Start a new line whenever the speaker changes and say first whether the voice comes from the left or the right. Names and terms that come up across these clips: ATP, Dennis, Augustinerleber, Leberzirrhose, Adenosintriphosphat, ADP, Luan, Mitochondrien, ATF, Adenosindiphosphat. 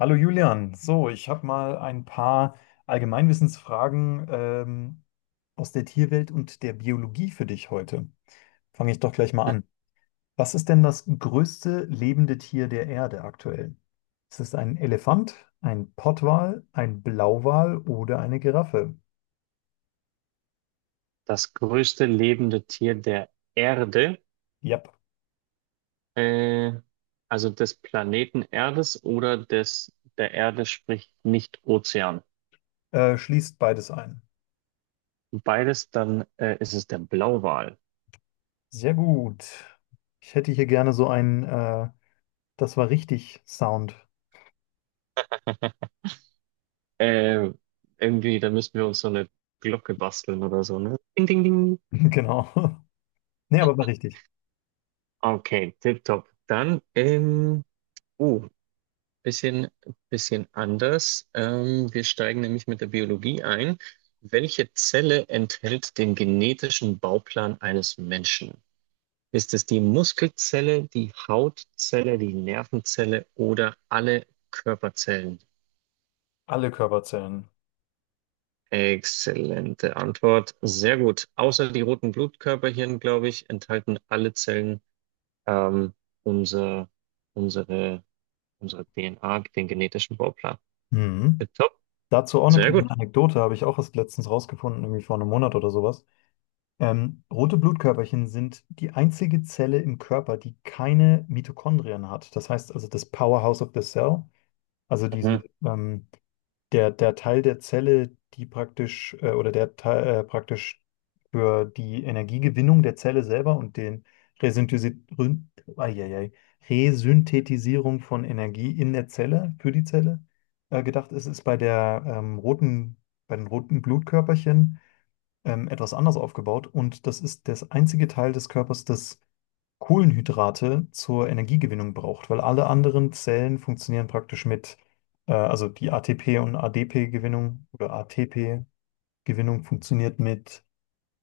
left: Hallo Julian, so, ich habe mal ein paar Allgemeinwissensfragen aus der Tierwelt und der Biologie für dich heute. Fange ich doch gleich mal an. Was ist denn das größte lebende Tier der Erde aktuell? Ist es ein Elefant, ein Pottwal, ein Blauwal oder eine Giraffe?
right: Das größte lebende Tier der Erde,
left: Yep,
right: äh, also des Planeten Erdes oder des der Erde, sprich nicht Ozean.
left: schließt beides ein.
right: Beides, dann ist es der Blauwal.
left: Sehr gut. Ich hätte hier gerne so das war richtig Sound.
right: Äh, irgendwie, da müssten wir uns so eine Glocke basteln oder so, ne? Ding, ding, ding.
left: Genau. Nee, aber war richtig.
right: Okay, tipptopp. Dann, uh, bisschen, bisschen anders. Wir steigen nämlich mit der Biologie ein. Welche Zelle enthält den genetischen Bauplan eines Menschen? Ist es die Muskelzelle, die Hautzelle, die Nervenzelle oder alle Körperzellen?
left: Alle Körperzellen.
right: Exzellente Antwort. Sehr gut. Außer die roten Blutkörperchen, glaube ich, enthalten alle Zellen ähm, unser, unsere, unsere DNA, den genetischen Bauplan.
left: Mhm.
right: Top.
left: Dazu auch eine
right: Sehr
left: kleine
right: gut.
left: Anekdote, habe ich auch erst letztens rausgefunden, irgendwie vor einem Monat oder sowas. Rote Blutkörperchen sind die einzige Zelle im Körper, die keine Mitochondrien hat. Das heißt also das Powerhouse of the Cell, also
right: Mhm.
left: diese ähm, der Teil der Zelle, die oder der praktisch für die Energiegewinnung der Zelle selber und den Resynthesi Rün- Eieiei. Resynthetisierung von Energie in der Zelle, für die Zelle, gedacht ist, ist bei den roten Blutkörperchen etwas anders aufgebaut, und das ist das einzige Teil des Körpers, das Kohlenhydrate zur Energiegewinnung braucht, weil alle anderen Zellen funktionieren praktisch mit, also die ATP- und ADP-Gewinnung oder ATP-Gewinnung funktioniert mit,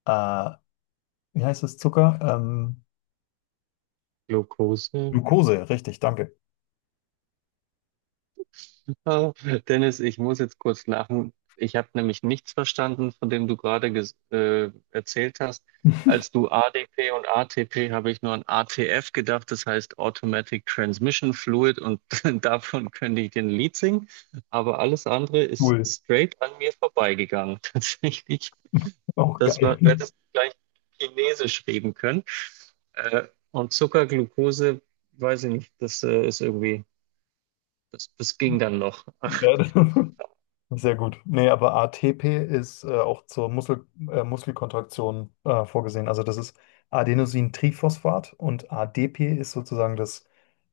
left: äh, wie heißt das, Zucker?
right: Glucose.
left: Glucose, richtig, danke.
right: Oh, Dennis, ich muss jetzt kurz lachen. Ich habe nämlich nichts verstanden, von dem du gerade erzählt hast. Als du ADP und ATP habe ich nur an ATF gedacht, das heißt Automatic Transmission Fluid und davon könnte ich den Lied singen. Aber alles andere ist
left: Cool,
right: straight an mir vorbeigegangen. Tatsächlich,
left: auch
right: das war, du
left: geil.
right: hättest gleich Chinesisch reden können. Und Zucker, Glucose, weiß ich nicht, das ist irgendwie, das ging dann noch.
left: Ja. Sehr gut. Nee, aber ATP ist auch zur Muskelkontraktion vorgesehen. Also das ist Adenosintriphosphat, und ADP ist sozusagen das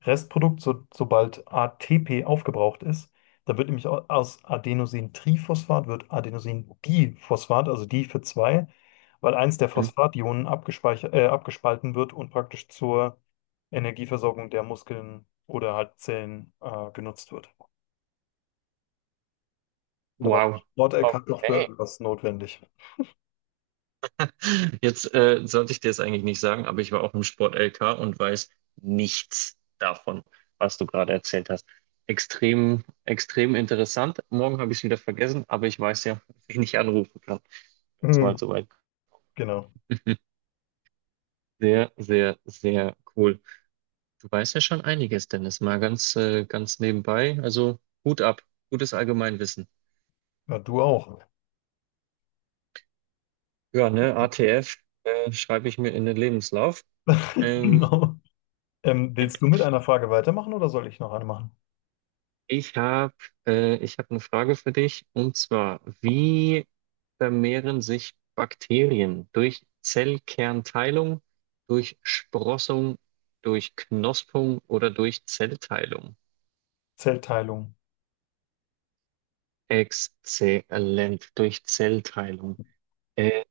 left: Restprodukt, so, sobald ATP aufgebraucht ist. Da wird nämlich aus Adenosintriphosphat wird Adenosindiphosphat, also die für zwei, weil eins der Phosphationen abgespalten wird und praktisch zur Energieversorgung der Muskeln oder halt Zellen genutzt wird. Da war der
right: Wow.
left: Sport-LK noch für
right: Okay.
left: irgendwas notwendig.
right: Jetzt sollte ich dir das eigentlich nicht sagen, aber ich war auch im Sport LK und weiß nichts davon, was du gerade erzählt hast. Extrem, extrem interessant. Morgen habe ich es wieder vergessen, aber ich weiß ja, wen ich anrufen kann, wenn es
left: Hm.
right: mal soweit
left: Genau.
right: kommt. Sehr, sehr, sehr cool. Du weißt ja schon einiges, Dennis, mal ganz, ganz nebenbei. Also Hut ab, gutes Allgemeinwissen.
left: Ja, du auch.
right: Ja, ne, ATF schreibe ich mir in den Lebenslauf. Ähm,
left: Genau. Willst du mit einer Frage weitermachen oder soll ich noch eine machen?
right: Ich habe ich hab eine Frage für dich und zwar, wie vermehren sich Bakterien durch Zellkernteilung, durch Sprossung, durch Knospung oder durch Zellteilung?
left: Zellteilung.
right: Exzellent, durch Zellteilung. Äh,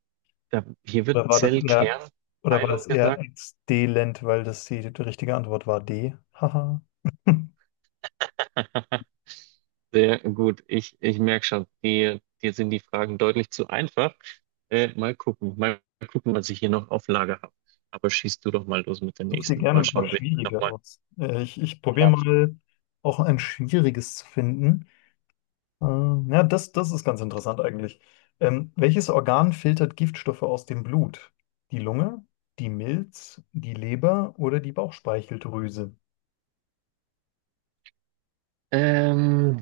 right: Da, hier wird
left: Oder war oder war
right: Zellkernteilung
left: das eher
right: gesagt.
left: exdelent, weil das die richtige Antwort war D? Haha.
right: Sehr gut. Ich merke schon, dir sind die Fragen deutlich zu einfach. Mal gucken, was ich hier noch auf Lager habe. Aber schießt du doch mal los mit der
left: Such dir
right: nächsten.
left: gerne
right: Mal
left: ein
right: schauen,
left: paar
right: ob ich mich
left: schwierige
right: nochmal
left: aus. Ich probiere
right: bedarf.
left: mal auch ein schwieriges zu finden. Ja, das ist ganz interessant eigentlich. Welches Organ filtert Giftstoffe aus dem Blut? Die Lunge, die Milz, die Leber oder die Bauchspeicheldrüse?
right: Ähm,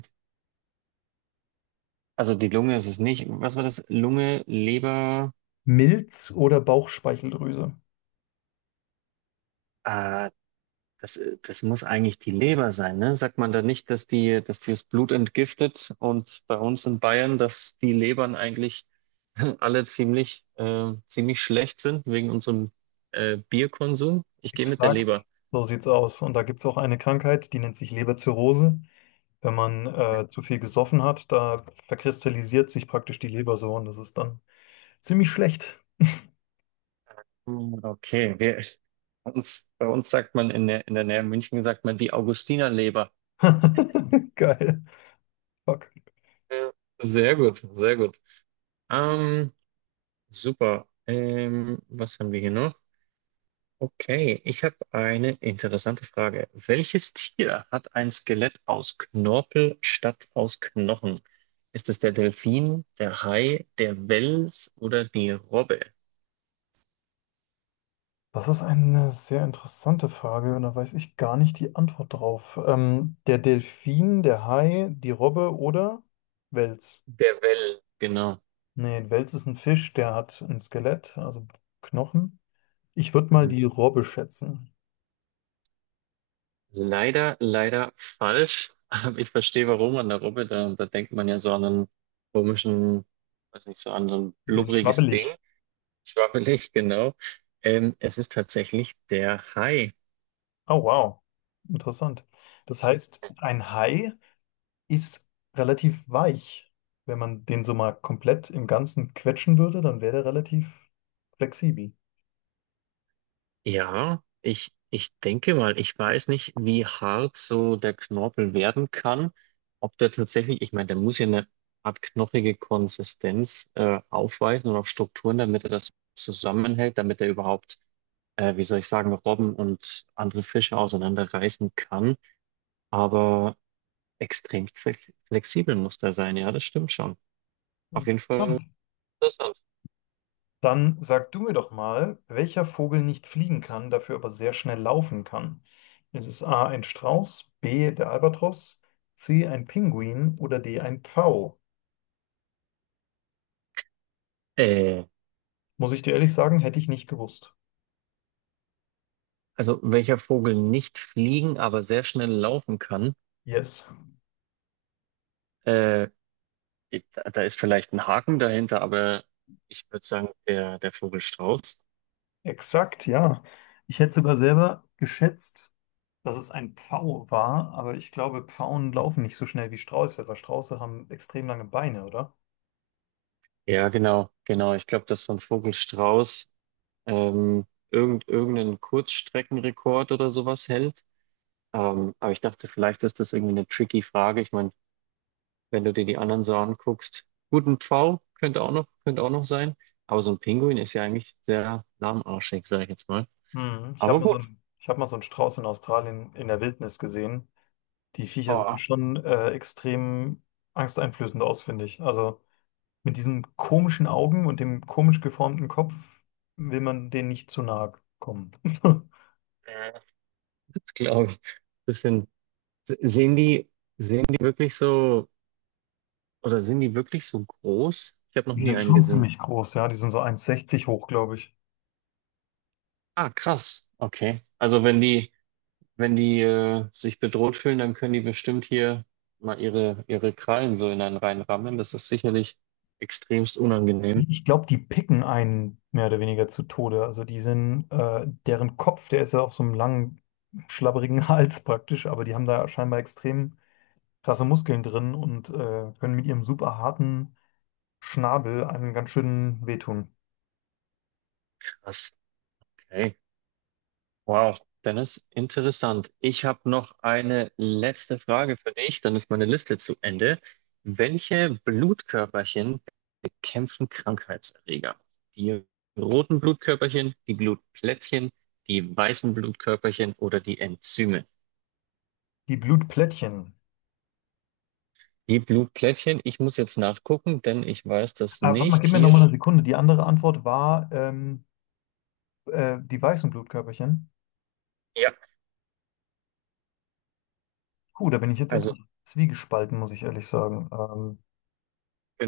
right: also die Lunge ist es nicht. Was war das? Lunge, Leber.
left: Milz oder Bauchspeicheldrüse?
right: Äh, Das, das muss eigentlich die Leber sein, ne? Sagt man da nicht, dass die das Blut entgiftet und bei uns in Bayern, dass die Lebern eigentlich alle ziemlich, ziemlich schlecht sind wegen unserem Bierkonsum? Ich gehe mit der
left: Exakt,
right: Leber.
left: so sieht's aus. Und da gibt es auch eine Krankheit, die nennt sich Leberzirrhose. Wenn man zu viel gesoffen hat, da verkristallisiert sich praktisch die Leber so, und das ist dann ziemlich schlecht.
right: Hm, okay, bei uns sagt man in der Nähe München sagt man die Augustinerleber.
left: Geil. Fuck.
right: Ja. Sehr gut, sehr gut. Ähm, super. Was haben wir hier noch? Okay, ich habe eine interessante Frage. Welches Tier hat ein Skelett aus Knorpel statt aus Knochen? Ist es der Delfin, der Hai, der Wels oder die Robbe?
left: Das ist eine sehr interessante Frage, und da weiß ich gar nicht die Antwort drauf. Der Delfin, der Hai, die Robbe oder Wels?
right: Der Well, genau.
left: Nee, ein Wels ist ein Fisch, der hat ein Skelett, also Knochen. Ich würde mal
right: Mhm.
left: die Robbe schätzen.
right: Leider, leider falsch. Aber ich verstehe, warum an der Robbe. Da denkt man ja so an einen komischen, weiß nicht, so an so ein
left: Ein bisschen
right: blubberiges Ding.
left: schwabbelig.
right: Schwabbelig, genau. Es ist tatsächlich der Hai.
left: Oh, wow. Interessant. Das heißt, ein Hai ist relativ weich. Wenn man den so mal komplett im Ganzen quetschen würde, dann wäre der relativ flexibel.
right: Ja, ich denke mal, ich weiß nicht, wie hart so der Knorpel werden kann. Ob der tatsächlich, ich meine, der muss ja eine Art knochige Konsistenz aufweisen und auch Strukturen, damit er das zusammenhält, damit er überhaupt, wie soll ich sagen, Robben und andere Fische auseinanderreißen kann. Aber extrem flexibel muss der sein, ja, das stimmt schon. Auf jeden Fall
left: Interessant.
right: interessant.
left: Dann sag du mir doch mal, welcher Vogel nicht fliegen kann, dafür aber sehr schnell laufen kann. Ist es A ein Strauß, B der Albatros, C ein Pinguin oder D ein Pfau?
right: Äh,
left: Muss ich dir ehrlich sagen, hätte ich nicht gewusst.
right: also welcher Vogel nicht fliegen, aber sehr schnell laufen kann.
left: Yes,
right: Äh, da ist vielleicht ein Haken dahinter, aber ich würde sagen, der Vogelstrauß.
left: exakt, ja. Ich hätte sogar selber geschätzt, dass es ein Pfau war, aber ich glaube, Pfauen laufen nicht so schnell wie Strauße, weil Strauße haben extrem lange Beine, oder?
right: Ja, genau, genau. Ich glaube, dass so ein Vogelstrauß ähm, irgendeinen Kurzstreckenrekord oder sowas hält. Aber ich dachte, vielleicht ist das irgendwie eine tricky Frage. Ich meine, wenn du dir die anderen so anguckst, gut, ein Pfau könnte auch könnte auch noch sein. Aber so ein Pinguin ist ja eigentlich sehr lahmarschig, sage ich jetzt mal.
left: Hm, ich habe
right: Aber
left: mal so
right: gut,
left: ich hab mal so einen Strauß in Australien in der Wildnis gesehen. Die Viecher sehen
right: boah,
left: schon extrem angsteinflößend aus, finde ich. Also mit diesen komischen Augen und dem komisch geformten Kopf will man denen nicht zu nahe kommen.
right: äh, das glaube ich. Bisschen, sehen die, die wirklich so. Oder sind die wirklich so groß? Ich habe noch
left: Die
right: nie
left: sind
right: einen
left: schon
right: gesehen.
left: ziemlich groß, ja. Die sind so eins Komma sechzig hoch, glaube ich.
right: Ah, krass. Okay. Also wenn die, wenn die sich bedroht fühlen, dann können die bestimmt hier mal ihre Krallen so in einen reinrammen. Das ist sicherlich extremst unangenehm.
left: Ich glaube, die picken einen mehr oder weniger zu Tode. Also deren Kopf, der ist ja auf so einem langen, schlabberigen Hals praktisch, aber die haben da scheinbar extrem krasse Muskeln drin und können mit ihrem super harten Schnabel einen ganz schönen wehtun.
right: Krass. Okay. Wow, Dennis, interessant. Ich habe noch eine letzte Frage für dich, dann ist meine Liste zu Ende. Welche Blutkörperchen bekämpfen Krankheitserreger? Die roten Blutkörperchen, die Blutplättchen, die weißen Blutkörperchen oder die Enzyme?
left: Die Blutplättchen.
right: Die Blutplättchen, ich muss jetzt nachgucken, denn ich weiß das
left: Aber warte mal,
right: nicht.
left: gib mir nochmal eine Sekunde. Die andere Antwort war die weißen Blutkörperchen.
right: Ja,
left: Puh, da bin ich jetzt etwas
right: also
left: zwiegespalten, muss ich ehrlich sagen.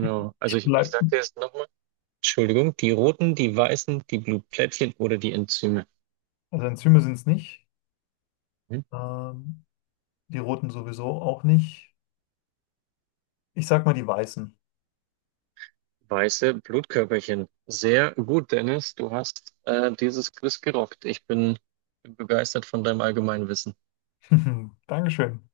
left: ich ich
right: ich
left: bleib,
right: sage dir jetzt nochmal, Entschuldigung, die roten, die weißen, die Blutplättchen oder die Enzyme.
left: also Enzyme sind es nicht.
right: Hm?
left: Ähm, Die roten sowieso auch nicht. Ich sag mal die weißen.
right: Weiße Blutkörperchen. Sehr gut, Dennis. Du hast dieses Quiz gerockt. Bin begeistert von deinem allgemeinen Wissen.
left: Dankeschön.